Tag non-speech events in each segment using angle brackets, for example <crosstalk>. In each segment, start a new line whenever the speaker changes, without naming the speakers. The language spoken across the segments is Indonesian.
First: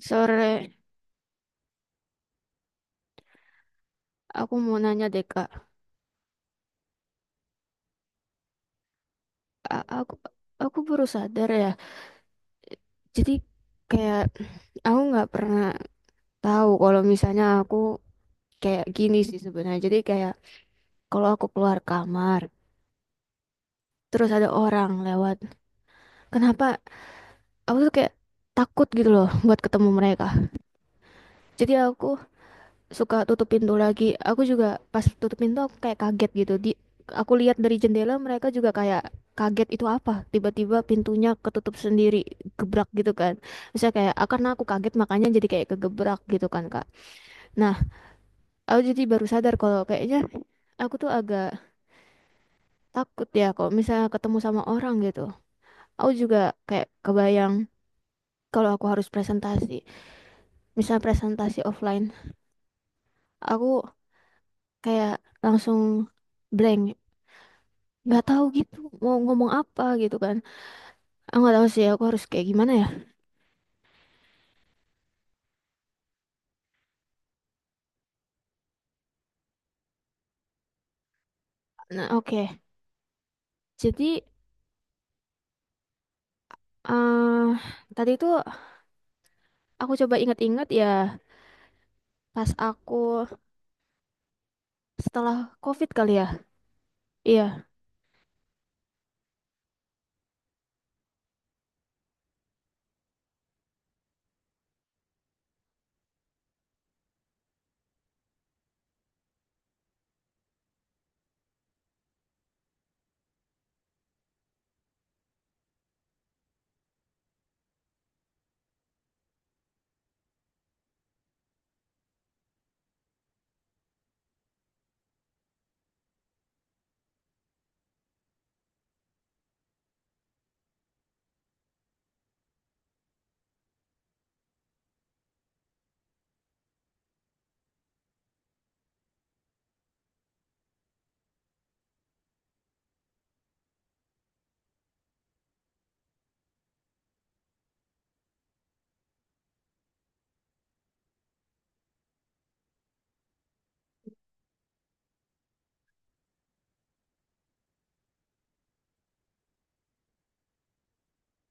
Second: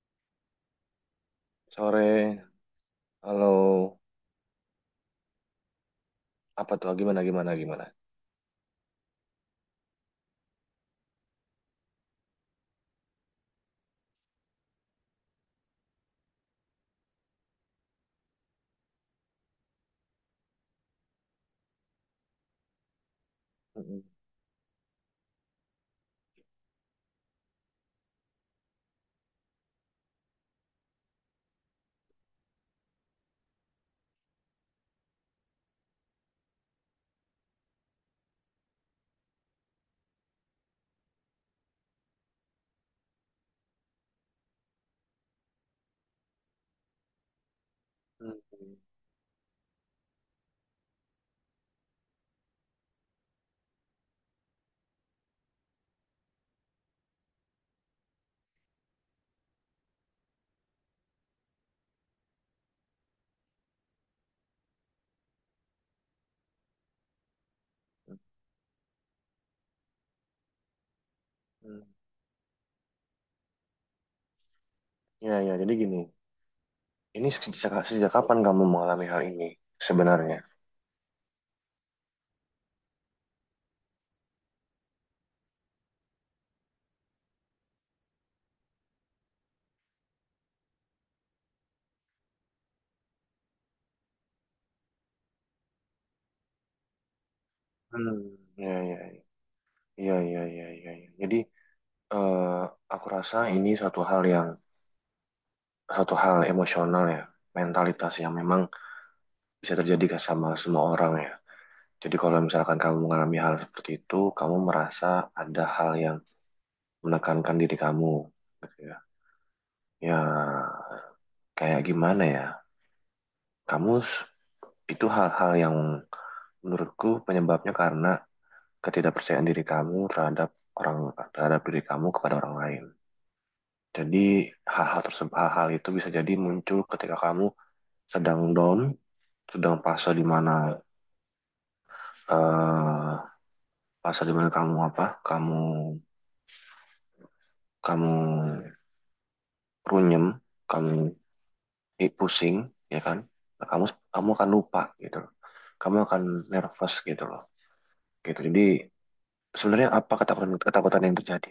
Sore,
Sore, halo,
aku mau nanya deh Kak.
apa tuh? Gimana, gimana, gimana?
A- aku aku baru sadar ya. Jadi kayak aku nggak pernah tahu kalau misalnya aku kayak gini sih sebenarnya. Jadi kayak kalau aku keluar kamar,
Mm-mm.
terus ada orang lewat, kenapa aku tuh kayak takut gitu loh buat ketemu mereka. Jadi aku suka tutup pintu lagi. Aku juga pas tutup pintu aku kayak kaget gitu. Aku lihat dari jendela mereka juga kayak kaget itu apa? Tiba-tiba pintunya ketutup sendiri, gebrak gitu kan. Misalnya kayak ah, karena aku kaget makanya jadi kayak kegebrak gitu kan, Kak. Nah,
Mm-mm.
aku jadi baru sadar kalau kayaknya aku tuh agak takut ya kalau misalnya ketemu sama orang gitu. Aku juga kayak kebayang kalau aku harus presentasi, misalnya presentasi offline, aku kayak langsung blank nggak tahu gitu mau ngomong apa gitu kan aku nggak tahu sih aku harus kayak gimana ya
Ya, ya, jadi gini, ini sejak kapan kamu mengalami hal ini sebenarnya?
nah oke jadi eh tadi itu aku coba ingat-ingat ya pas aku setelah COVID kali ya iya
Hmm. Ya, ya, ya, ya, ya, ya, ya. Jadi, eh, aku rasa ini suatu hal emosional ya, mentalitas yang memang bisa terjadi ke sama semua orang ya. Jadi kalau misalkan kamu mengalami hal seperti itu, kamu merasa ada hal yang menekankan diri kamu, gitu ya. Ya, kayak gimana ya? Kamu s- itu hal-hal yang menurutku penyebabnya karena ketidakpercayaan diri kamu terhadap orang terhadap diri kamu kepada orang lain. Jadi hal-hal itu bisa jadi muncul ketika kamu sedang down, sedang eh fase di mana kamu apa? Kamu kamu runyem, kamu pusing, ya kan? Nah, kamu kamu akan lupa gitu. Kamu akan nervous gitu loh. Gitu. Jadi sebenarnya apa ketakutan ketakutan yang terjadi?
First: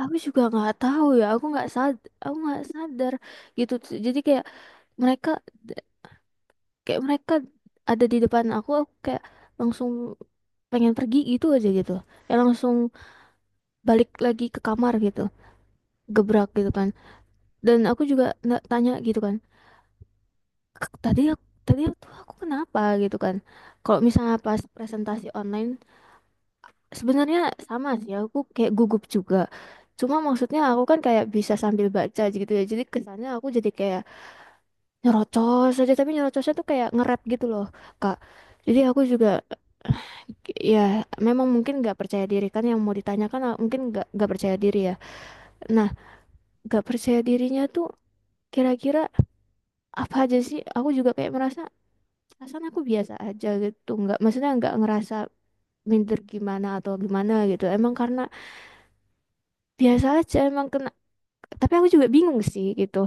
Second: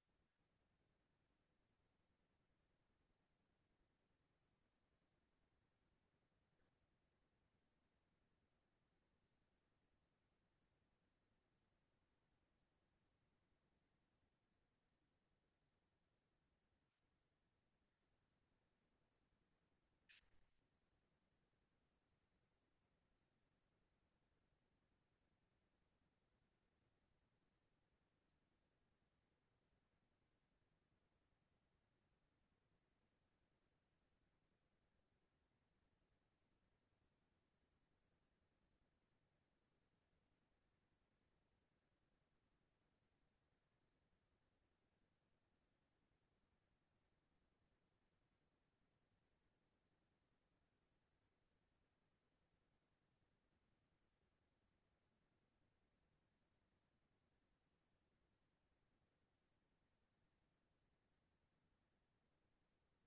aku juga nggak tahu ya aku nggak sadar gitu jadi mereka kayak mereka ada di depan aku kayak langsung pengen pergi gitu aja gitu ya langsung balik lagi ke kamar gitu gebrak gitu kan dan aku juga nggak tanya gitu kan tadi tuh aku kenapa gitu kan kalau misalnya pas presentasi online sebenarnya sama sih aku kayak gugup juga cuma maksudnya aku kan kayak bisa sambil baca gitu ya jadi kesannya aku jadi kayak nyerocos aja tapi nyerocosnya tuh kayak nge-rap gitu loh Kak jadi aku juga <sighs> ya memang mungkin nggak percaya diri kan yang mau ditanyakan ah, mungkin nggak percaya diri ya nah nggak percaya dirinya tuh kira-kira apa aja sih aku juga kayak merasa perasaan aku biasa aja gitu nggak maksudnya nggak ngerasa minder gimana atau gimana gitu emang karena biasa aja emang kena tapi aku juga bingung sih gitu.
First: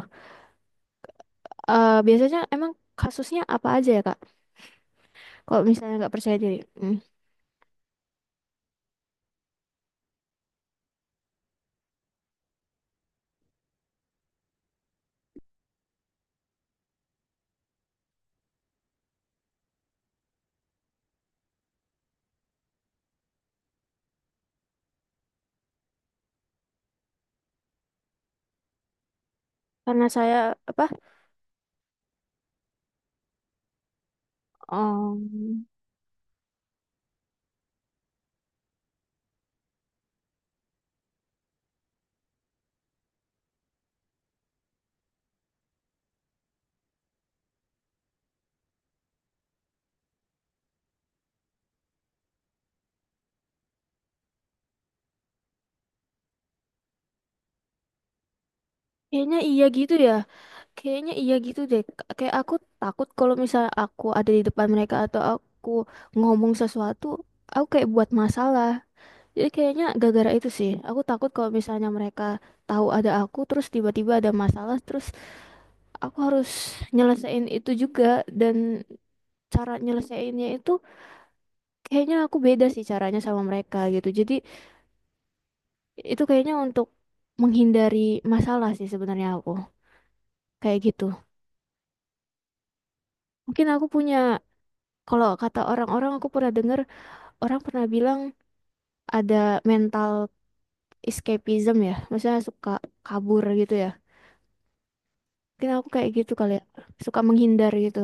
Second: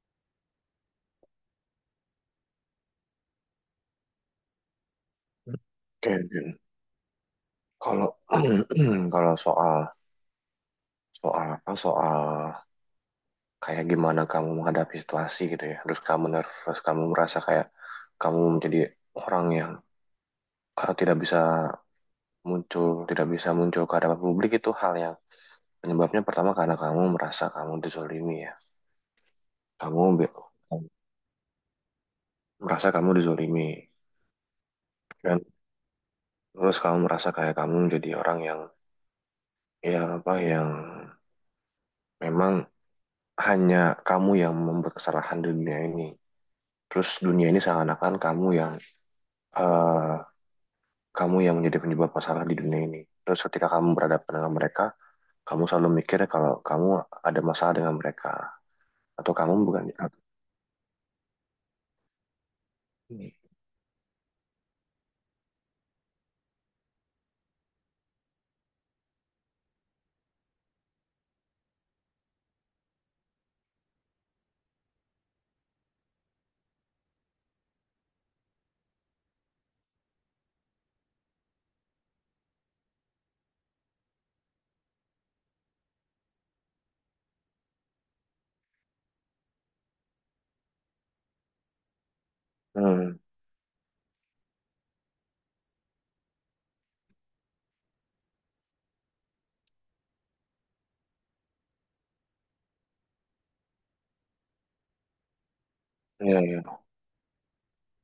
Eh biasanya emang kasusnya apa aja ya kak kalau misalnya nggak
Oke,
percaya
oke.
diri. Hmm,
Kalau <clears throat> kalau soal soal apa soal kayak gimana kamu menghadapi situasi gitu ya, terus kamu nervous, kamu merasa kayak kamu menjadi orang yang tidak bisa muncul, ke hadapan publik itu hal yang penyebabnya pertama karena kamu merasa kamu dizolimi ya, kamu
karena
be-
saya apa.
merasa kamu dizolimi dan
Em,
terus kamu merasa kayak kamu jadi orang yang ya apa yang memang hanya kamu yang membuat kesalahan di dunia ini. Terus dunia ini seakan-akan eh, kamu yang menjadi penyebab masalah di dunia ini. Terus ketika kamu berhadapan dengan mereka, kamu selalu mikir kalau kamu ada masalah dengan mereka atau
kayaknya
kamu
iya
bukan.
gitu ya kayaknya iya gitu deh kayak aku takut kalau misalnya aku ada di depan mereka atau aku ngomong sesuatu aku kayak buat masalah. Jadi kayaknya gara-gara itu sih. Aku takut kalau misalnya mereka tahu ada aku, terus tiba-tiba ada masalah, terus aku harus nyelesain itu juga. Dan cara nyelesainnya itu kayaknya aku beda sih caranya sama mereka gitu. Jadi itu kayaknya untuk menghindari masalah sih sebenarnya aku. Kayak gitu.
Hmm,
Mungkin aku punya, kalau kata orang-orang aku pernah dengar, orang pernah bilang ada mental escapism ya. Maksudnya suka kabur gitu ya. Mungkin aku kayak gitu
ya,
kali ya.
ya,
Suka menghindar gitu.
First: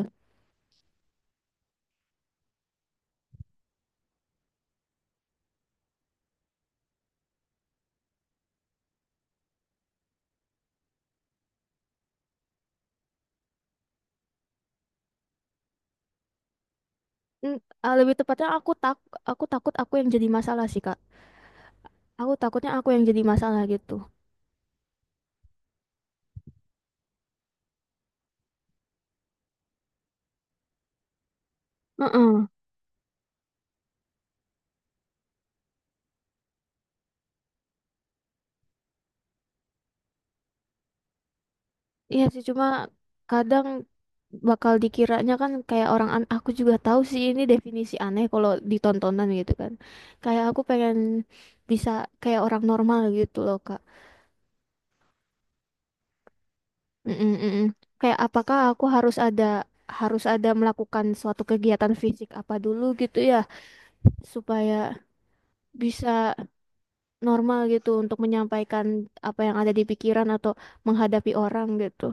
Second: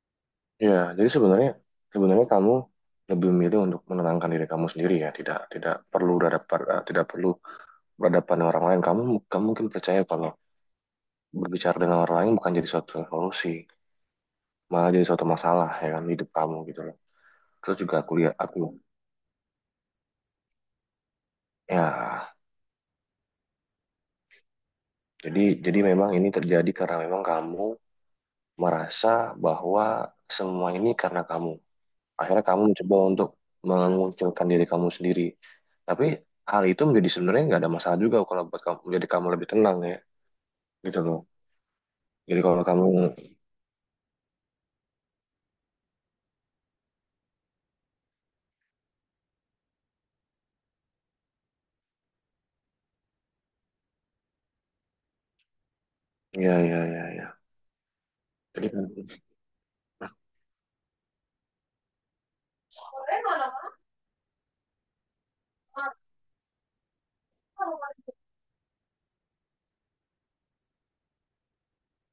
ya. Jadi sebenarnya sebenarnya kamu lebih memilih untuk menenangkan diri kamu sendiri ya, tidak tidak perlu tidak perlu berhadapan dengan orang lain. Kamu kamu mungkin percaya kalau berbicara dengan orang lain bukan jadi suatu solusi. Malah jadi suatu masalah ya kan hidup kamu gitu loh.
Mm,
Terus
ah,
juga
lebih
kuliah
tepatnya
aku
aku tak aku takut aku yang jadi masalah sih Kak. Aku
ya.
takutnya aku yang jadi masalah gitu.
Jadi jadi memang ini terjadi karena memang kamu merasa bahwa semua ini karena kamu akhirnya
Heeh.
kamu mencoba untuk mengunculkan diri kamu sendiri tapi hal itu menjadi sebenarnya nggak ada masalah juga kalau buat kamu menjadi kamu lebih tenang ya gitu loh.
Iya
Jadi
sih
kalau
cuma
kamu
kadang bakal dikiranya kan kayak orang an aku juga tahu sih ini definisi aneh kalau ditontonan gitu kan. Kayak aku pengen bisa kayak orang normal gitu loh Kak.
Ya, ya, ya,
Mm-mm,
ya,
mm-mm. Kayak apakah
jadi kan,
aku harus ada melakukan suatu kegiatan fisik apa dulu gitu ya supaya bisa normal gitu untuk menyampaikan apa yang ada di pikiran atau menghadapi orang gitu.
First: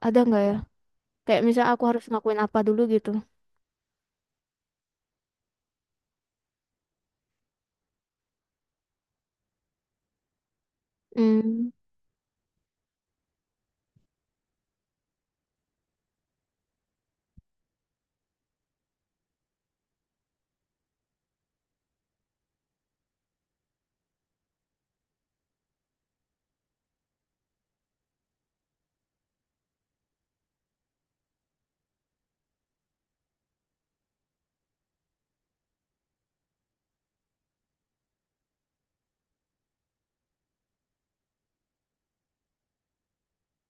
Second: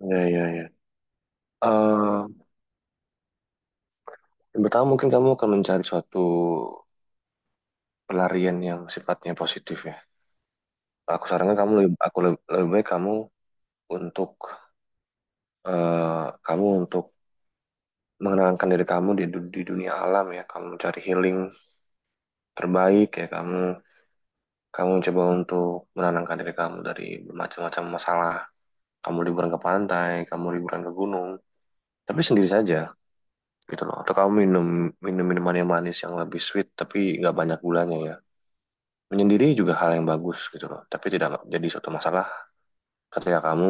ya,
Ada nggak
ya,
ya?
ya.
Kayak misalnya aku harus
Eh,
ngakuin apa dulu gitu.
yang pertama mungkin kamu akan mencari suatu pelarian yang sifatnya positif ya. Aku sarankan
Hmm,
kamu lebih, aku Lebih baik kamu untuk eh, kamu untuk mengenangkan diri kamu di dunia alam ya. Kamu cari healing terbaik ya. Kamu kamu coba untuk menenangkan diri kamu dari macam-macam masalah. Kamu liburan ke pantai, kamu liburan ke gunung, tapi sendiri saja gitu loh. Atau kamu minum minum minuman yang manis yang lebih sweet tapi nggak banyak gulanya ya. Menyendiri juga hal yang bagus gitu loh. Tapi tidak jadi suatu masalah ketika kamu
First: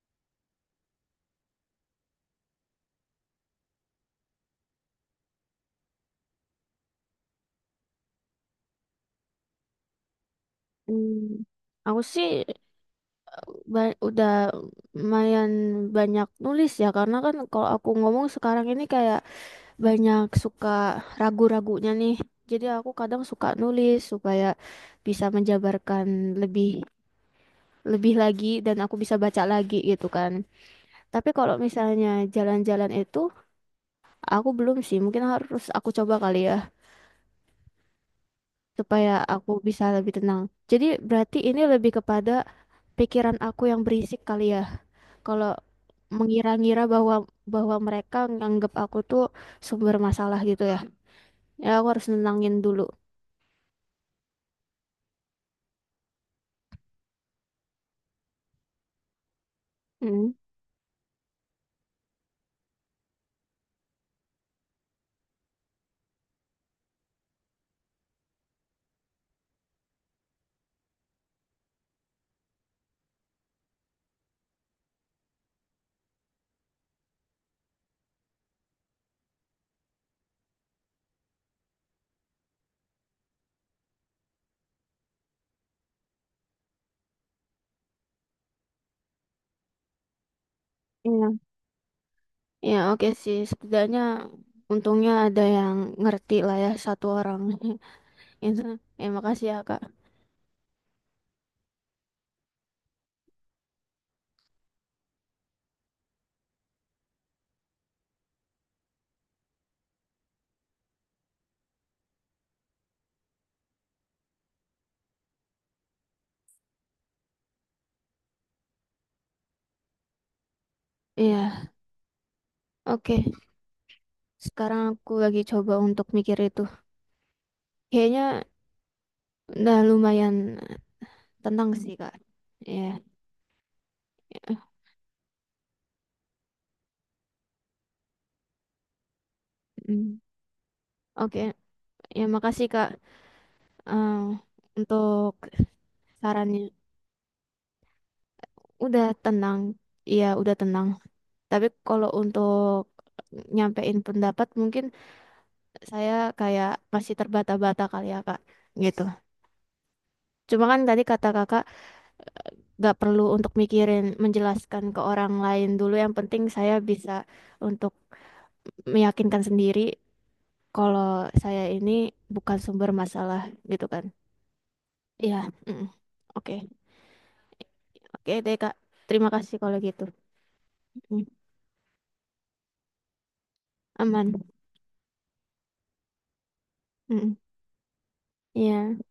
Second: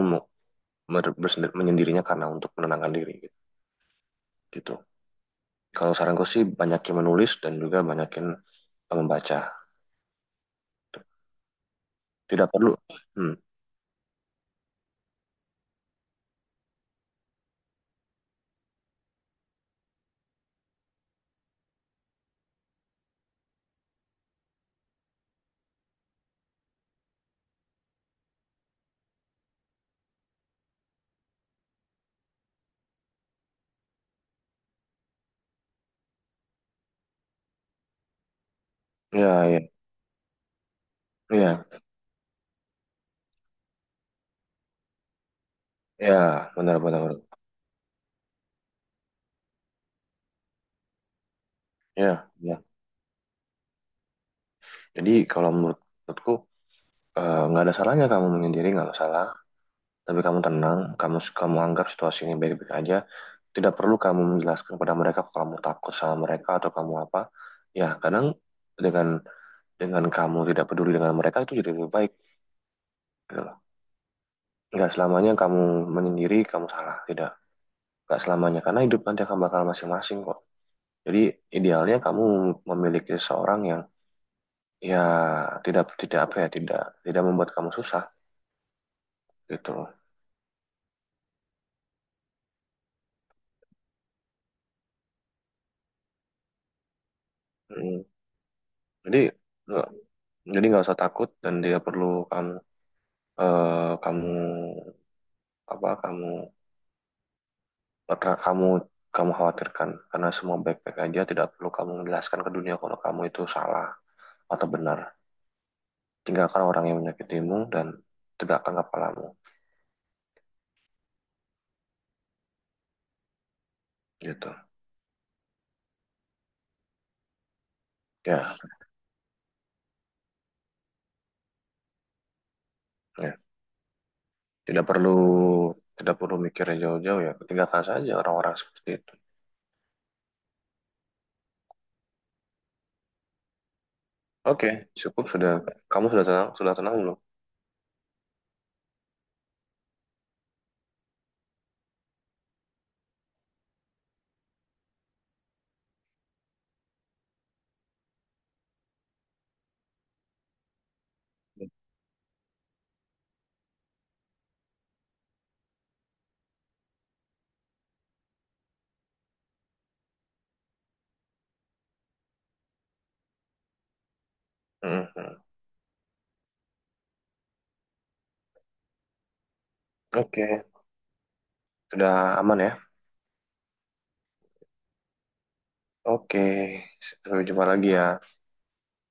menyendirinya karena untuk menenangkan diri gitu. Gitu. Kalau saranku sih banyakin menulis dan juga banyakin membaca.
hmm. Aku sih
Tidak perlu. Hmm.
udah lumayan banyak nulis ya karena kan kalau aku ngomong sekarang ini kayak banyak suka ragu-ragunya nih. Jadi aku kadang suka nulis supaya bisa menjabarkan lebih lebih lagi dan aku bisa baca lagi gitu kan. Tapi kalau misalnya jalan-jalan itu aku belum sih, mungkin harus aku coba kali ya, supaya
Ya,
aku
ya,
bisa lebih tenang. Jadi berarti ini
ya,
lebih kepada pikiran aku yang berisik kali ya. Kalau
ya, benar,
mengira-ngira
benar,
bahwa
benar.
bahwa mereka nganggap aku tuh sumber masalah gitu ya. Ya aku harus
Ya,
nenangin
ya.
dulu.
Jadi kalau menurutku nggak ada salahnya kamu menyendiri, nggak masalah. Tapi
Hmm.
kamu tenang, kamu kamu anggap situasi ini baik-baik aja. Tidak perlu kamu menjelaskan kepada mereka kalau kamu takut sama mereka atau kamu apa. Ya, kadang dengan dengan kamu tidak peduli dengan mereka itu jadi lebih baik. Gitu. Nggak selamanya kamu menyendiri, kamu salah. Tidak. Nggak selamanya. Karena hidup nanti akan bakal masing-masing kok. Jadi idealnya kamu memiliki seseorang yang ya tidak tidak apa ya tidak tidak membuat kamu susah gitu loh.
Iya. Ya oke sih, setidaknya untungnya ada yang ngerti lah ya satu orang. <laughs>
Mm.
Itu. Ya
Jadi
makasih ya Kak.
nggak- jadi nggak usah takut dan tidak perlu kamu eh, kamu apa kamu kamu kamu khawatirkan karena semua baik-baik aja tidak perlu kamu menjelaskan ke dunia kalau kamu itu salah atau benar. Tinggalkan orang yang menyakitimu dan tegakkan kepalamu
Iya, oke.
gitu
Sekarang aku lagi coba untuk mikir itu. Kayaknya
ya.
udah lumayan tenang sih Kak. Ya.
Ya, tidak perlu tidak perlu mikir yang jauh-jauh ya, tinggalkan saja orang-orang seperti itu.
Mm. Oke, ya makasih Kak eh,
Oke, cukup
untuk
sudah. Kamu sudah tenang,
sarannya.
sudah tenang belum?
Udah tenang. Iya, udah tenang. Tapi kalau untuk nyampein pendapat mungkin saya kayak masih terbata-bata kali ya Kak. Gitu. Cuma kan tadi kata Kakak gak perlu untuk mikirin menjelaskan ke orang lain dulu. Yang penting saya bisa untuk meyakinkan sendiri kalau saya ini bukan sumber masalah gitu kan. Iya.
Mhm.
Mm. Oke. Oke deh, Kak. Terima kasih kalau gitu.
Oke,
Mm.
sudah aman ya.
Aman.
Oke,
Mm.
sampai jumpa lagi ya.
Iya.